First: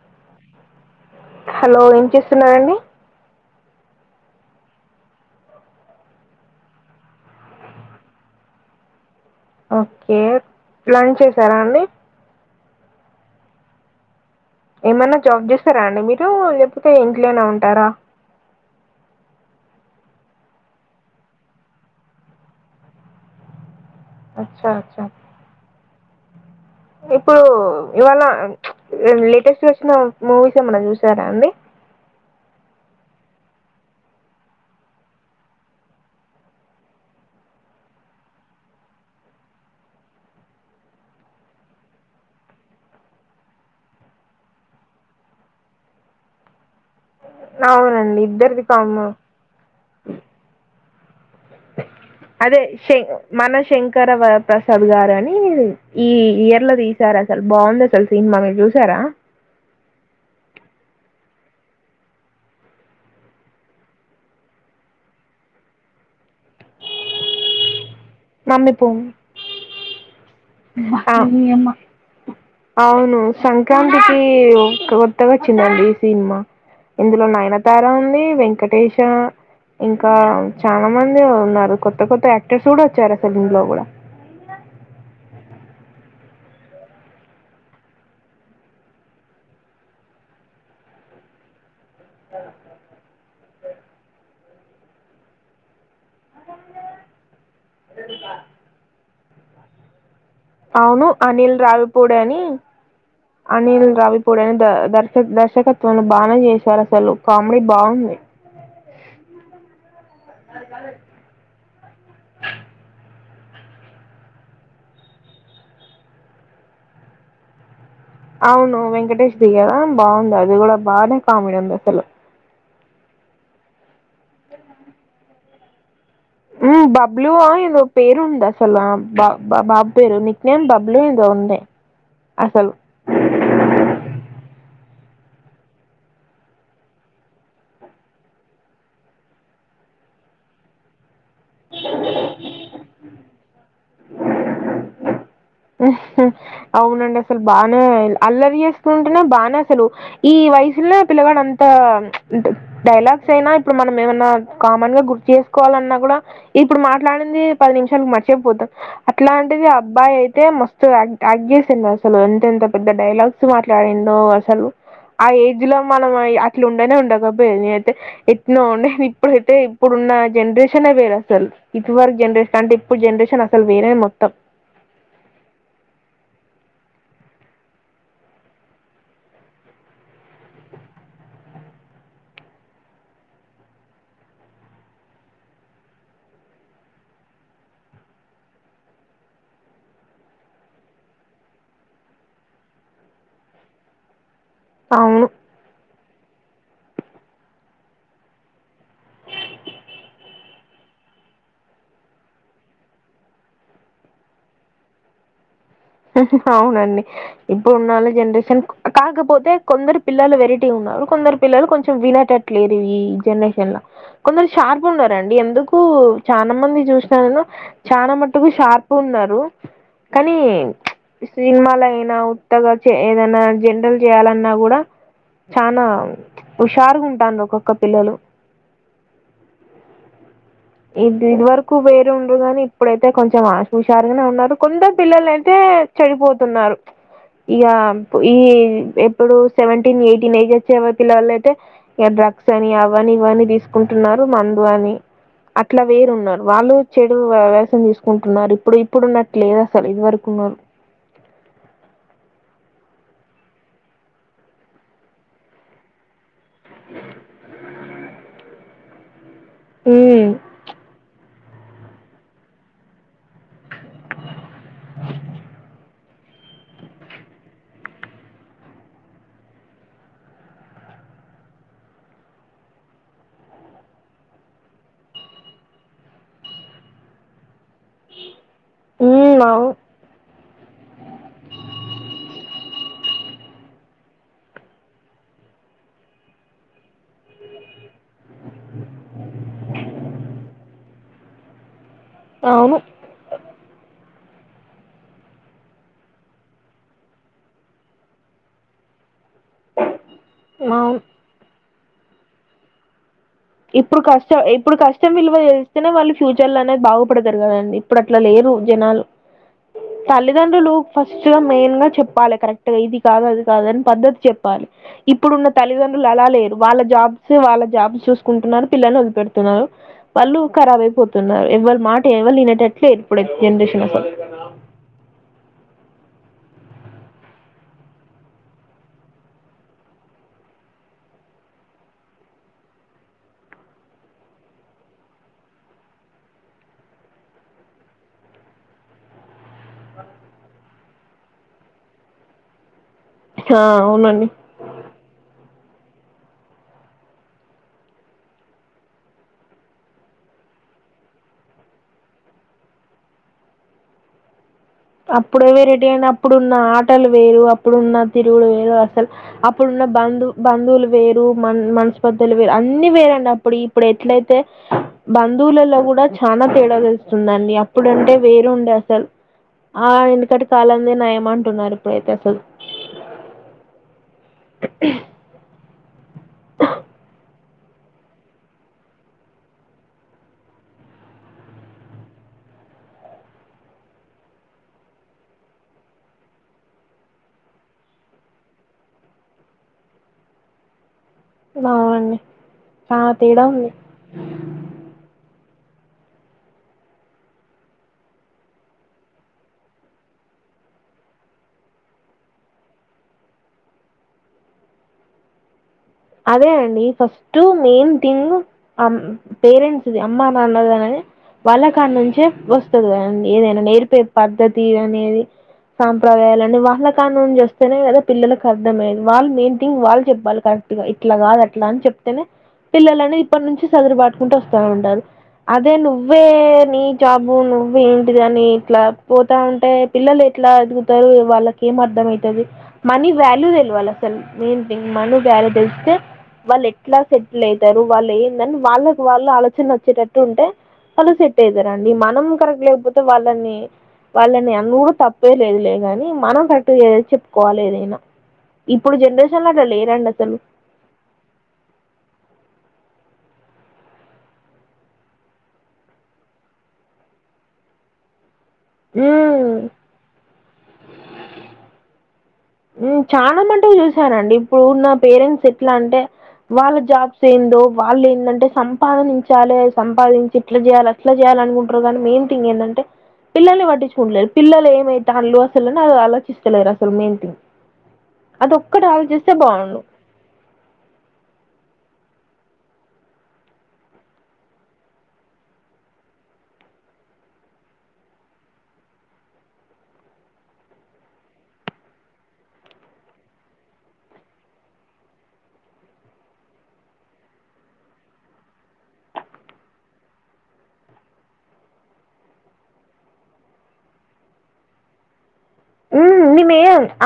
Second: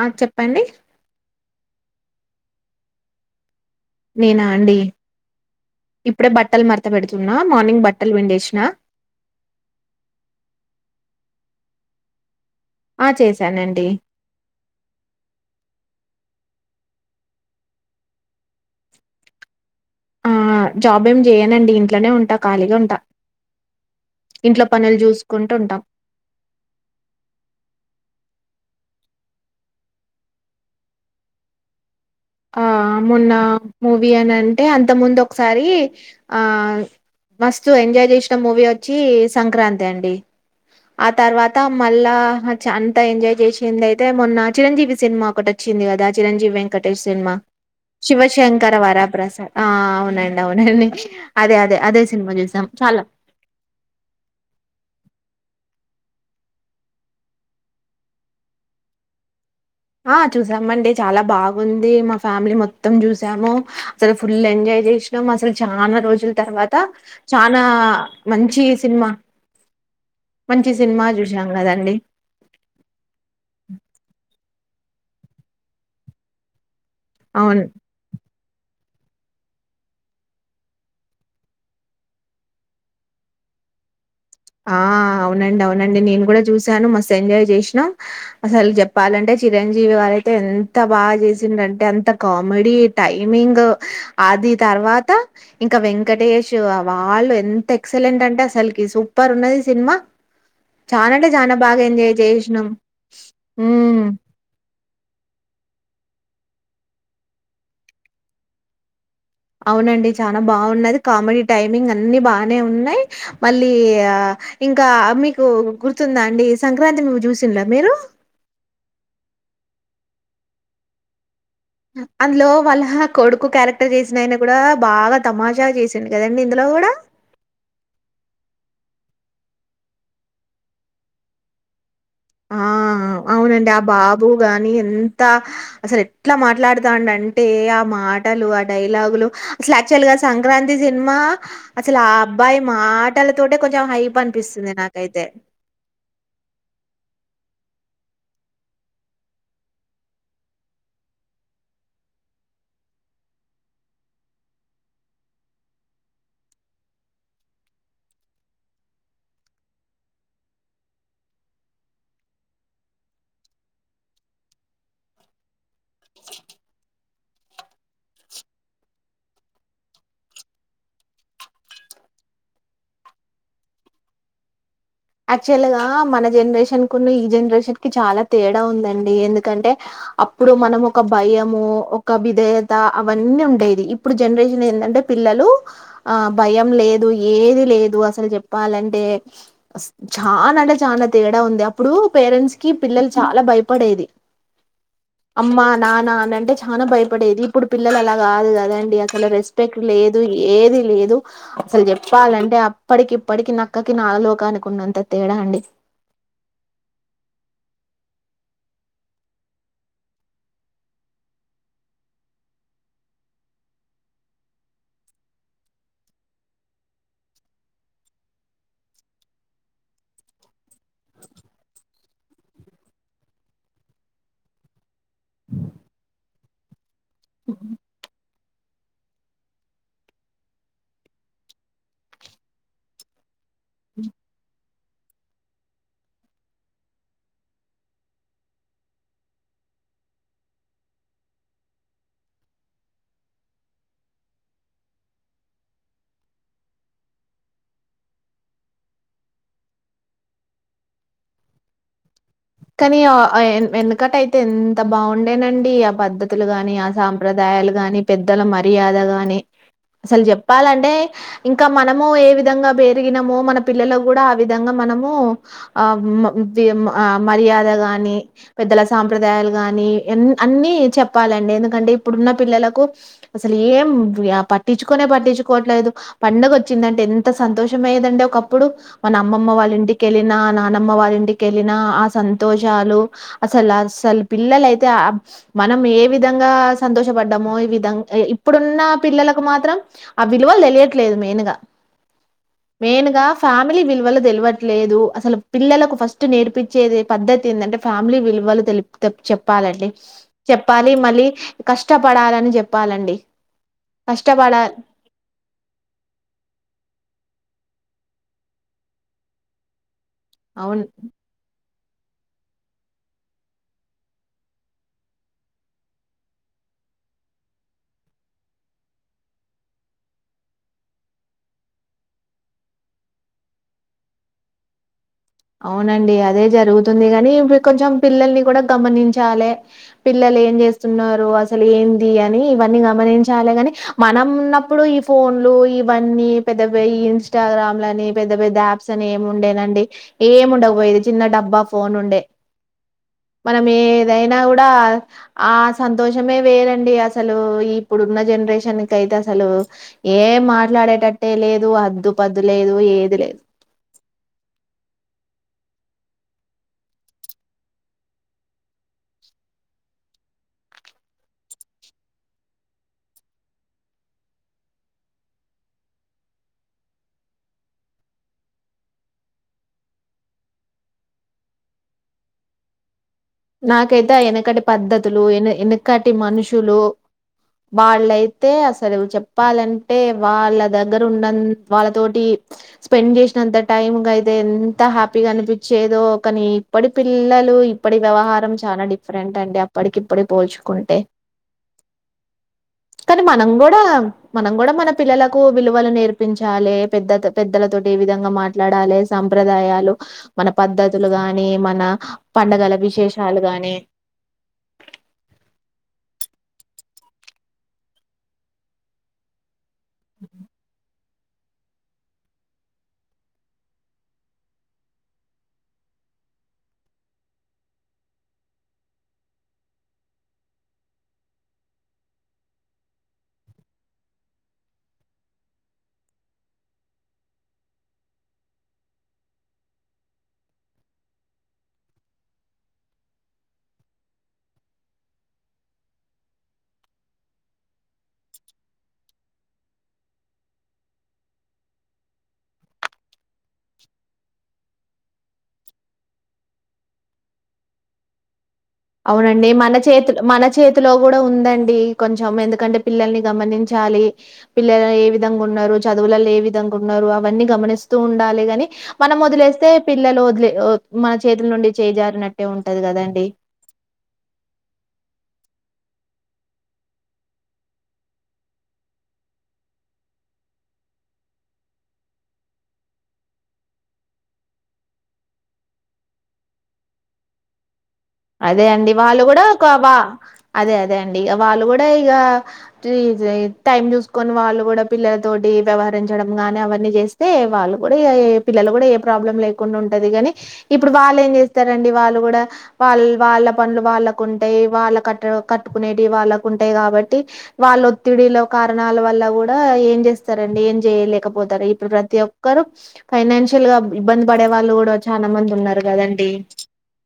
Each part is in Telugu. ఆ చెప్పండి హలో ఏం చేస్తున్నారండి నేనా అండి ఇప్పుడే బట్టలు మరత పెడుతున్నా మార్నింగ్ బట్టలు విండేసినా ఓకే లంచ్ చేసారా అండి ఆ చేశానండి ఏమైన్నా జాబ్ చేస్తారా అండి మీరు లేకపోతే ఇంట్లోనే ఉంటారా ఆ జాబ్ ఏం చేయనండి ఇంట్లోనే ఉంటా ఖాళీగా ఉంటా ఇంట్లో అచ్చా పనులు అచ్చా చూసుకుంటూ ఉంటాం ఇప్పుడు ఇవాళ లేటెస్ట్ వచ్చిన మూవీస్ ఏమన్నా చూసారా అండి ఆ మొన్న మూవీ అని అంటే అంత ముందు ఒకసారి ఆ మస్తుత్ ఎంజాయ్ చేసిన మూవీ వచ్చి సంక్రాంతి అండి ఆ తర్వాత మళ్ళా అంత ఎంజాయ్ చేసింది అయితే మొన్న చిరంజీవి సినిమా ఒకటి వచ్చిద కదా చిరంజీవి వెంకట్ సినిమా అవునండి ఇద్దరిది శివశంకర కాము వరాప్రసాద్ ఆ అవునండి అవునండి అదే అదే అదే సినిమా అదే చూసాం చాలా మన శంకర ప్రసాద్ గారని ఈ ఇయర్ లో తీసారా అసలు బాగుంది అసలు సినిమా మీరు చూసారా ఆ చూసామండి చాలా బాగుంది మా ఫ్యామిలీ మొత్తం చూసాము అసలు ఫుల్ ఎంజాయ్ చేసినాం అసలు చాలా రోజుల తర్వాత చనా మంచి మమ్మీ పో సినిమా మంచి సినిమా చూసాం కదండి అవును సంక్రాంతికి కొత్తగా చిందండి ఈ సినిమా ఇందులో అవును నయనతార ఉంది వెంకటేేశ ఇంకా చాలా మంది ఉన్నారు కొత్త కొత్త యాక్టర్స్ కూడా వచ్చారా సెలిమ్ లో కూడా ఆ అవునండి అవునండి నేను కూడా చూసాను మస్తు ఎంజాయ్ చేసినాం అసలు చెప్పాలంటే చిరంజీవి వారయితే ఎంత బాగా చేసింది అంటే అంత కామెడీ టైమింగ్ అది తర్వాత ఇంకా వెంకటేష్ వాళ్ళు ఎంత ఎక్సలెంట్ అంటే అసలుకి సూపర్ ఉంది సినిమా అవును అంటే అనిల్ చానా బాగా రావిపూడ ఎంజాయ్ అని జేసినాం. అనిల్ హ్మ్. రావిపూడ అని దర్శకుడు దర్శకత్వన్ని బానే చేశారు అసలు కామెడీ బాగుంది అవునండి చాలా బాగున్నది కామెడీ టైమింగ్ అన్ని బానే ఉన్నాయి మళ్ళీ ఇంకా మీకు గుర్తుందా అండి సంక్రాంతి చూసింలో మీరు అవును వెంకటేష్ దిగారా బాగుంది అది కూడా బాగానే కామెడీ ఉంది అసలు అందులో వాళ్ళ కొడుకు క్యారెక్టర్ చేసినాయన కూడా బాగా తమాషా చేసి బాబ్లుు ఏదో పేరు ఉందా అసలు బ బాబు పేరు నిక్ నేమ్ బబ్లు ఇది ఉంది ఆ అసలు అవునండి ఆ బాబు గాని అంత అసలు ఎట్లా మాట్లాడుతాండి అంటే ఆ మాటలు ఆ డైలాగులు అసలు యాక్చువల్ గా సంక్రాంతి సినిమా అసలు ఆ అబ్బాయి మాటలతోట కొంచెం హైప్ అనిపిస్తుంది నాకైతే అవునండి అసలు బాగానే అల్లరి చేసుకుంటేనే బాగానే అసలు ఈ వయసులో పిల్లవాడ అంత డైలాగ్స్ అయినా ఇప్పుడు మనం ఏమన్నా కామన్ గా గుర్తు చేసుకొని మాట్లాడాలన్నా కూడా ఇప్పుడు మాట్లాడింది పది నిమిషాలకు మర్చిపోతాం అట్లా అంటిది అబ్బాయి అయితే మస్తు యాక్ చేసిండ అసలు ఎంత ఎంత పెద్ద డైలాగ్స్ మాట్లాడిండో అసలు ఆ ఏజ్ లో మనం అట్లు ఉండనే ఉండదు బ నేనైతే ఎట్న ఉండే ఇప్పుడైతే ఇప్పుడున్న జనరేషన్ వేరు అసలు ఇదివరకు జనరేషన్ అంటే ఇప్పుడు జనరేషన్ అసలు వేరే మొత్తం యాక్చువల్ గా మన జనరేషన్ కున్న ఈ జనరేషన్ కి చాలా తేడా ఉందండి ఎందుకంటే అప్పుడు మనం ఒక భయము ఒక విధేయత అవన్నీ ఉండేది ఇప్పుడు జనరేషన్ ఏంటంటే పిల్లలు ఆ భయం లేదు ఏది లేదు అసలు చెప్పాలంటే చాలా అంట చాలా తేడా ఉంది అప్పుడు పేరెంట్స్ కి పిల్లలు చాలా భయపడేది అవును. అమ్మ నాన్న అంటే చా భయపడేది ఇప్పుడు పిల్లలు అలా కాదు కదండి అసలు రెస్పెక్ట్ లేదు ఏది లేదు అసలు చెప్పాలంటే అప్పటికి ఇప్పటికి నక్కకి నాలోకానికి ఉన్నంత తేడా అండి అవునండి ఇప్పుడు ఉన్నళ్ళ జనరేషన్ కాకపోతే కొందరు పిల్లలు వెరటీ ఉ కొందరు పిల్లలు కొంచెం వినటట్లేరు ఈ జనరేషన్ లో కొందరు షార్ప్ ఉండారండి ఎందుకు చాలా మంది చూసిన చాలనా మటుకు షార్ప్ ఉన్నారు కానీ సినిమాల అయినా ఉత్తగా ఏదైనా జంటలు చేయాలన్నా కూడా చనా హుషారు ఉంటను ఒక్కొక్క పిల్లలు ఇది ఇది వరకు వేరు ఉండరుగాని ఇప్పుడైతే కొంచెం ఆ హుషారుగానే ఉన్నారు కొంత పిల్లల అయితే అందుకే చెడిపోతున్నారు ఇక ఈ ఎప్పుడు సెవెంటీన్ ఎయిటీన్ ఎయిజ్ వచ్చేవరి పిల్లవాల అయితే ఇక డ్రగ్స్ అని అవని ఇవని తీసుకుంటున్నారు మందు అని అట్లా వేరు ఉన్నారు వాళ్ళు చెడు వేసం తీసుకుంటున్నారు ఇప్పుడు ఇప్పుడున్నట్టు లేదు అసలు ఇది వరకు ఉన్నోరు కానీ య ఆ ఎన్ వెనుకట అయితే ఎంత బాగుండేనండి ఆ పద్ధత్ భతులు గాని ఆ సాంప్రదాయాలు గాని పెద్దల మర్యాద గాని అసలు ఉమ్ చెప్పాలంటే ఇంకా మనము ఏ విధంగా పెరిగినమో మనము పిల్లలకు కూడా ఆ విధంగా మనము అమ్మ ది అమ్మ ఆ మర్యాద గాని పెద్దల సాంప్రదాయాలు గాని ఎన్ అన్ని చెప్పాలండి ఎందుకంటే ఇప్పుడు ఉన్న పిల్లలకు అసలు ఏం పట్టించుకనే పట్టించుకోవట్లేదు పండగ వచ్చిందంటే ఎన్ ఎంత సంతోషం అయ్యేదండి ఒకప్పుడు మన ఉమ్ అమ్మమ్మ అవును వాళ్ళింటికెళ్ళిన నానమ్మ వాళ్ళింటికెళ్ళినా అస్ సంతోషాలు అసలు అసలు పిల్లలు అయితే మనం ఏ విధంగా సంతోషం వడ్డమొ ఈ విధంగా ఇప్పుడున్న పిల్లలకు మాత్రం ఆ విలువలు తెలియట్లేదు మెయిన్ గా అవును మెయిన్ గా ఫ్యామిలీ విలువలు తెలువట్లేదు అసలు పిల్లలకు ఫస్ట్ నేర్పి చెదే పద్దతి ఏంది అంటే ఫ్యామిలీ విలువలు తెలుపు చెప్పాలండి చెప్పాలి అవును మళ్ళీ కష్టపడాలని చెప్పాలండి ఇప్పుడు కష్టం కష్టపడాలి ఇప్పుడు కష్టం విలువ తెలుస్తానే వాళ్ళు ఫ్యూచర్ లో అనేది బాగుపడతారు కదండి ఇప్పుడు అట్లా లేరు జనాలు తల్లిదండ్రులు అవును ఫస్ట్ గా మెయిన్ గా చెప్పాలి కరెక్ట్ గా ఇది కాదు అది కాదు అని పద్ధతి చెప్పాలి ఇప్పుడున్న తల్లిదండ్రులు అలా లేరు వాళ్ళకు జెప్ జాబ్సి వాళ్ల జాబ్ చూసు కుంటున్నారు పిల్లని వదిలి పెడుతున్నారు వాళ్ళు ఖరాబ్ అయిపోతున్నారు ఎవ్వలు మాట ఎవ్వలు ఇనేటట్టు లేరు ఇపుడు జనరేషన్ నాప అవునండి అదే జరుగుతుంది కానీ ఇప్పుడు కొంచెం పిల్లల్ని కూడా గమనించాలే పిల్లలు లే ఏం చేస్తున్నారు అసలు ఏంది అని ఇవన్నీ గమనించాలి గాని మనం ఉన్నప్పుడు ఈ ఫోన్ లు ఇవన్నీ పెద్ద పె ఇన్స్టాగ్రామ్ ని పెద్ద పెద్ద యాప్స్ అని ఏమి ఉండేనండి ఏమ్ ఉండకా పోయేది చిన్న డబ్బా ఫోన్ ఉండే ఆ మనం అవునండి ఏదైనా కూడా ఆ సంతోషమే వేర్ అండి అసలు ఇప్పుడున్న జనరేషన్ కు అయితే అసలు ఏ మాట్లాడటట్టే లేదు హద్దు పద్దు లేదు ఏది లేదు అప్పుడే వేరేటి అయినా అప్పుడున్న ఆటలు వేరు అప్పుడున్న తిరుగుడు వేరు అసలు అప్పుడున్నప్ బంధు బంధువులు వేరు మన్ మనస్పర్దాలు వేరు అన్ని వేరండి అప్పుడు ఇప్పుడు ఎట్లా అయితే బంధువులలో కూడా చానా తేడా తెలుస్తుందండి అప్పుడు అంటే వేరు ఉండే అసలు ఆ ఎనుకటి కాలంది నయమ్ అంటున్నారు ఇప్పుడైతే అసలు నాకైతే వెనకటి పద్ధతులు వెనకటి మనుషులు వాళ్లయితే అసలు చెప్పాలంటే వాళ్ళ దగ్గర ఉన్న వాళ్ళతోటి స్పెండ్ చేసినంత టైం కు అయితే ఎంత హ్యాపీగా అనిపించేదో కానీ ఇప్పటి పిల్ల తాలు ఇప్పటి వ్యవహారం చాలా డిఫరెంట్ అండి అప్పటికి ఇప్పడికి పోల్చుకుంటే అవునండి చాలా కానీ తేడా మనం ఉంది కూడా మనం కూడా మన పిల్లలకు విలువలు నేర్పించాలే పెద్ద పెద్దలతోటి ఏ విధంగా మాట్లాడాలి సాంప్రదాయాలు మనప్ పద్ధతులు గాని మన పండుగల విష విశేషాలుగానే అదే అండి ఫస్ట్ మెయిన్ థింగ్ ఆ పెరెంట్ ది అమ్మ నాన్న దానని వాళ్ళకాడ నుంచే వస్తది కదా అండి ఏదైనా నేర్పే పద్ధతి అనేది సాంప్రదయాల అని వాళ్ళ కాను నుంచి వస్తేనే కదా పిల్లలకు అర్థమాయేది వాళ్ళ మెయిన్ థింగ్ వాళ్ళు చెప్పాలి కరన్ ఇట్లా కాదు అట్లా అని చెప్తేనే పిల్లలని ఇప్పటి నుంచి సదురు పటుకుంటూ వస్తనే ఉంటారు అదే నువ్వే నీ జాబు నువ్వే ఏంటిది అని ఇట్లా పోతా ఉంటే పిల్లలే ఎట్లా ఎదుగుతారు వాళ్ళకి ఏం అర్ధం అయితది అవుతుంది మనీ వాల్యూ తెలువాలు అసలు మెయిన్ థింగ్ మనీ గ్యారేట్ తెలుస్తే వాళ్ళు ఎట్లా సెటిల్ అయితారు వాళ్ళు ఏంది అని వాళ్ళకు వాళ్ళు ఆలోచన వచ్చేటట్టు ఉంటే ఆలు సెట్ అయితారుండి మనం కరెక్ట్ లేకపోతే వాళ్ళని వాళ్ళని అనువుడు కూడా తప్పే లేదు లేగాని మనం కట్టు ఏద చెప్పుకోవాలి ఏదైనా ఇప్పుడు అవునండి జనరేషన్లో అట్లా మన లేరండి చేతిలు అసలు మన చేతి లో కూడా ఉందండి కొంచెం ఎందుకంటే పిల్లల్ని గమనించాలి పిల్లలు ఏ విధంగా ఉన్నరు చదువులలో ఏ విధంగా ఉన్నారు అవన్నీ గమనిస్తూ ఉండాలి కానీ మనం మ్మ్ వదిలేస్తే పిల్లలు వదిలే మన చేతుల నుండి చేజారినట్టు ఉం చాలా మట్టుకు చూసారండి ఇప్పుడు నా పేరెంట్స్ ఎట్లా అంటే వాళ్ళ జాబ్స్ ఏందో వాళ్ళు ఏందంటే సంపాదించాలి సంపాదించి ఇట్లా చేయాలి అట్లా చేయాలి అనుకుంటారు కానీ మెయిన్ తింగ్ ఎందంటే పిల్లల్ని పట్టించుకుంటులేరు పిల్లలు ఏమయితాళ్ళు అసలుని ఆలోచిస్తలేరు అసలు మెయిన్ థింగ్ అదే అదొక్కటి అండి వాళ్ళు ఆలోచిస్తే కూడా బావుండు. వా అదే అదే అండి ఇక వాళ్ళు కూడా ఇగ టైం చూసుకోని వాళ్ళు కూడా పిల్లల తోటి వ్యవహరించడం గాని అవన్నీ చే చేస్తే వాళ్ళు కూడా ఇగ పిల్లలు కూడా ఏ ప్రాబ్లం లేకుండా ఉంటది గానీ ఇప్పుడు వాళ్ళు ఏం చేస్తారండి వా వాళ్ళు కూడా వాళ్ళ వాళ్ళ పనులు వాళ్ళకు ఉంటాయి వాళ్ళ కట్ట కట్టుకునేవి వాళ్ళకు ఉంటాయి కాబట్టి వాళ్ళ ఒత్తిడిల కారణాల వల్ల కూడా ఏం చేస్తారండి ఏం చేయలేకపోతారు ఇప్పుడు ప్రతి ఒక్కరు ఫైనాన్షియల్ గా ఇబ్బంది పడే వాళ్ళు కూడా చాలా మంది ఉన్నారు కదండి ఉం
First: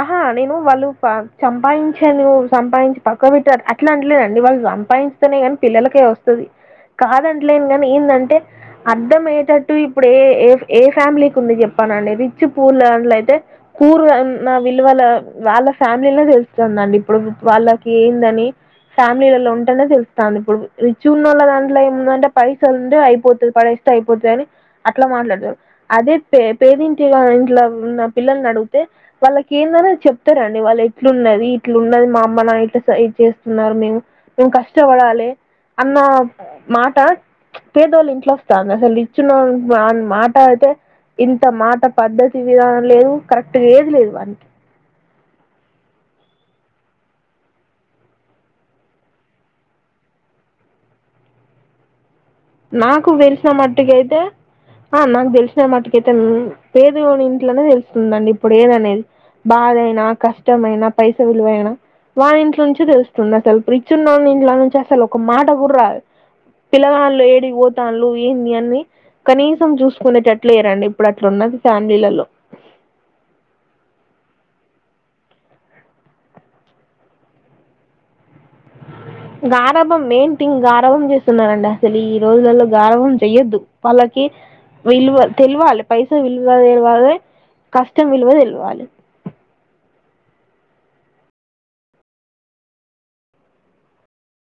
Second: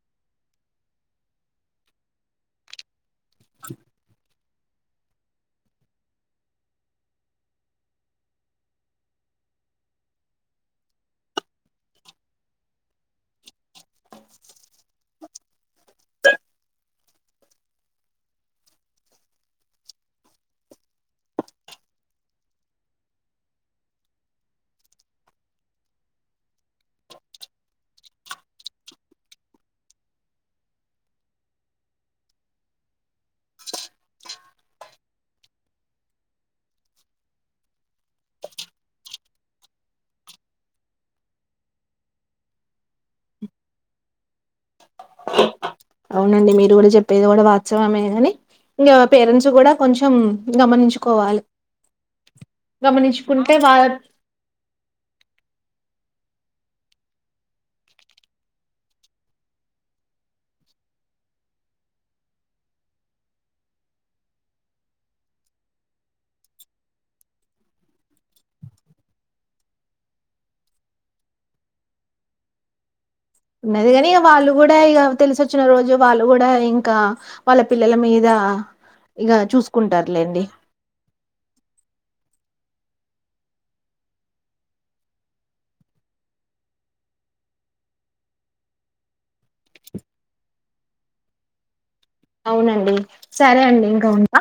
ఆహా నేను వాళ్ళు సంపాదించాను నువ్వు [unintelligible] సంపాదించి పక్కకి పెట్టారు అట్లా అంటలేదండి వాళ్ళు సంపాదింస్తే నే కానీ పిల్లలకే వస్తది కాదంటలేను కాని ఏందంటే అర్ధంయ్యేటట్టు ఇప్పుడు ఏ ఏ ఏ ఫ్యామిలీకి ఉంది చెప్ పనండి రిచ్చి పూలుట్ల అయితే [unintelligible] పూర్ న విలువల వాళ్ళ ఫ్యామిలీనే తెలుస్తుందండి ఇప్పుడు వాళ్ళకి ఏందని ఫ్యామిలీలలో ఉంటేనే తెలుతాంది ఇప్పుడు రిచ్ గ ఉన్నోల్ల దాంట్లో ఏందంటే పైసలు ఉండే అయిపోతుంది పాడే అయిపోతు అని అట్లా మాట్లాడతారు అదే పే పేదింటి ఇంట్లో ఉన్న పిల్లల్ని అడిగితే వాళ్ళకి ఏందని చెప్తారండి వాళ్ళు ఎట్లున్నది ఇట్లు ఉన్నది మా అమ్మ నా ఇ చేస్తున్నారు మేము మేము కష్టపడాలి అన్న మాట పేదోళ్ళు ఇంట్లో వస్తంది అసలు ఇచ్చిన అ మాట అయితే ఇంత మాట పద్ధతి విధానం లేదు కరెక్ట్గా ఏది లేదు వానికి అవునండి మీరు కూడా చెప్పేది కూడా వాస్తవమే కాని ఇంగ పేరెంట్స్ కూడా కొంచెం గమనించుకోవాలి నాకు వెలిసిన గమనించుకుంటే వాళ్ళ మట్టుక అయితే ఆ నాకు తెలిసిన మట్టుకైతే పేదోని ఇంట్లోనే తెలుస్తుందండి ఇప్పుడు ఏదనేది బాధైనా కష్టమయినా పైస విలువైనా వాని ఇంట్లో నుంచి తెలుస్తుంది అసలు రిచ్ ఉన్న ఇంట్లో నుంచి అసలు ఒక మాట గూడ రాదు పిల్ల గాల్లు ఎడికిపోతాల్లు ఏంది ఈ అన్నీ కనీసం చూసుకునేటట్లు లేరండి ఇప్పుడు అట్లు ఉన్నది ఫ్యామిలీలల్లో ఉన్నది కాని ఇక వాళ్ళు కూడా ఇగ తెలిసొచ్చిన రోజు వాళ్ళు కూడా ఇంక వాళ్ళ పిల్లల మీద ఆ గారాభం మెయిన్ థింగ్ గారభం చేస్తున్నారండి అసలు ఈ రోజులలో గారాబం చెయ్యొద్దు వాళ్ళకి విలువ తెలివాలి పైసా విలువ తెలవాలి కష్టం విలువ తెల్వాలి అవునండి సరే అండి ఇంక ఉంటా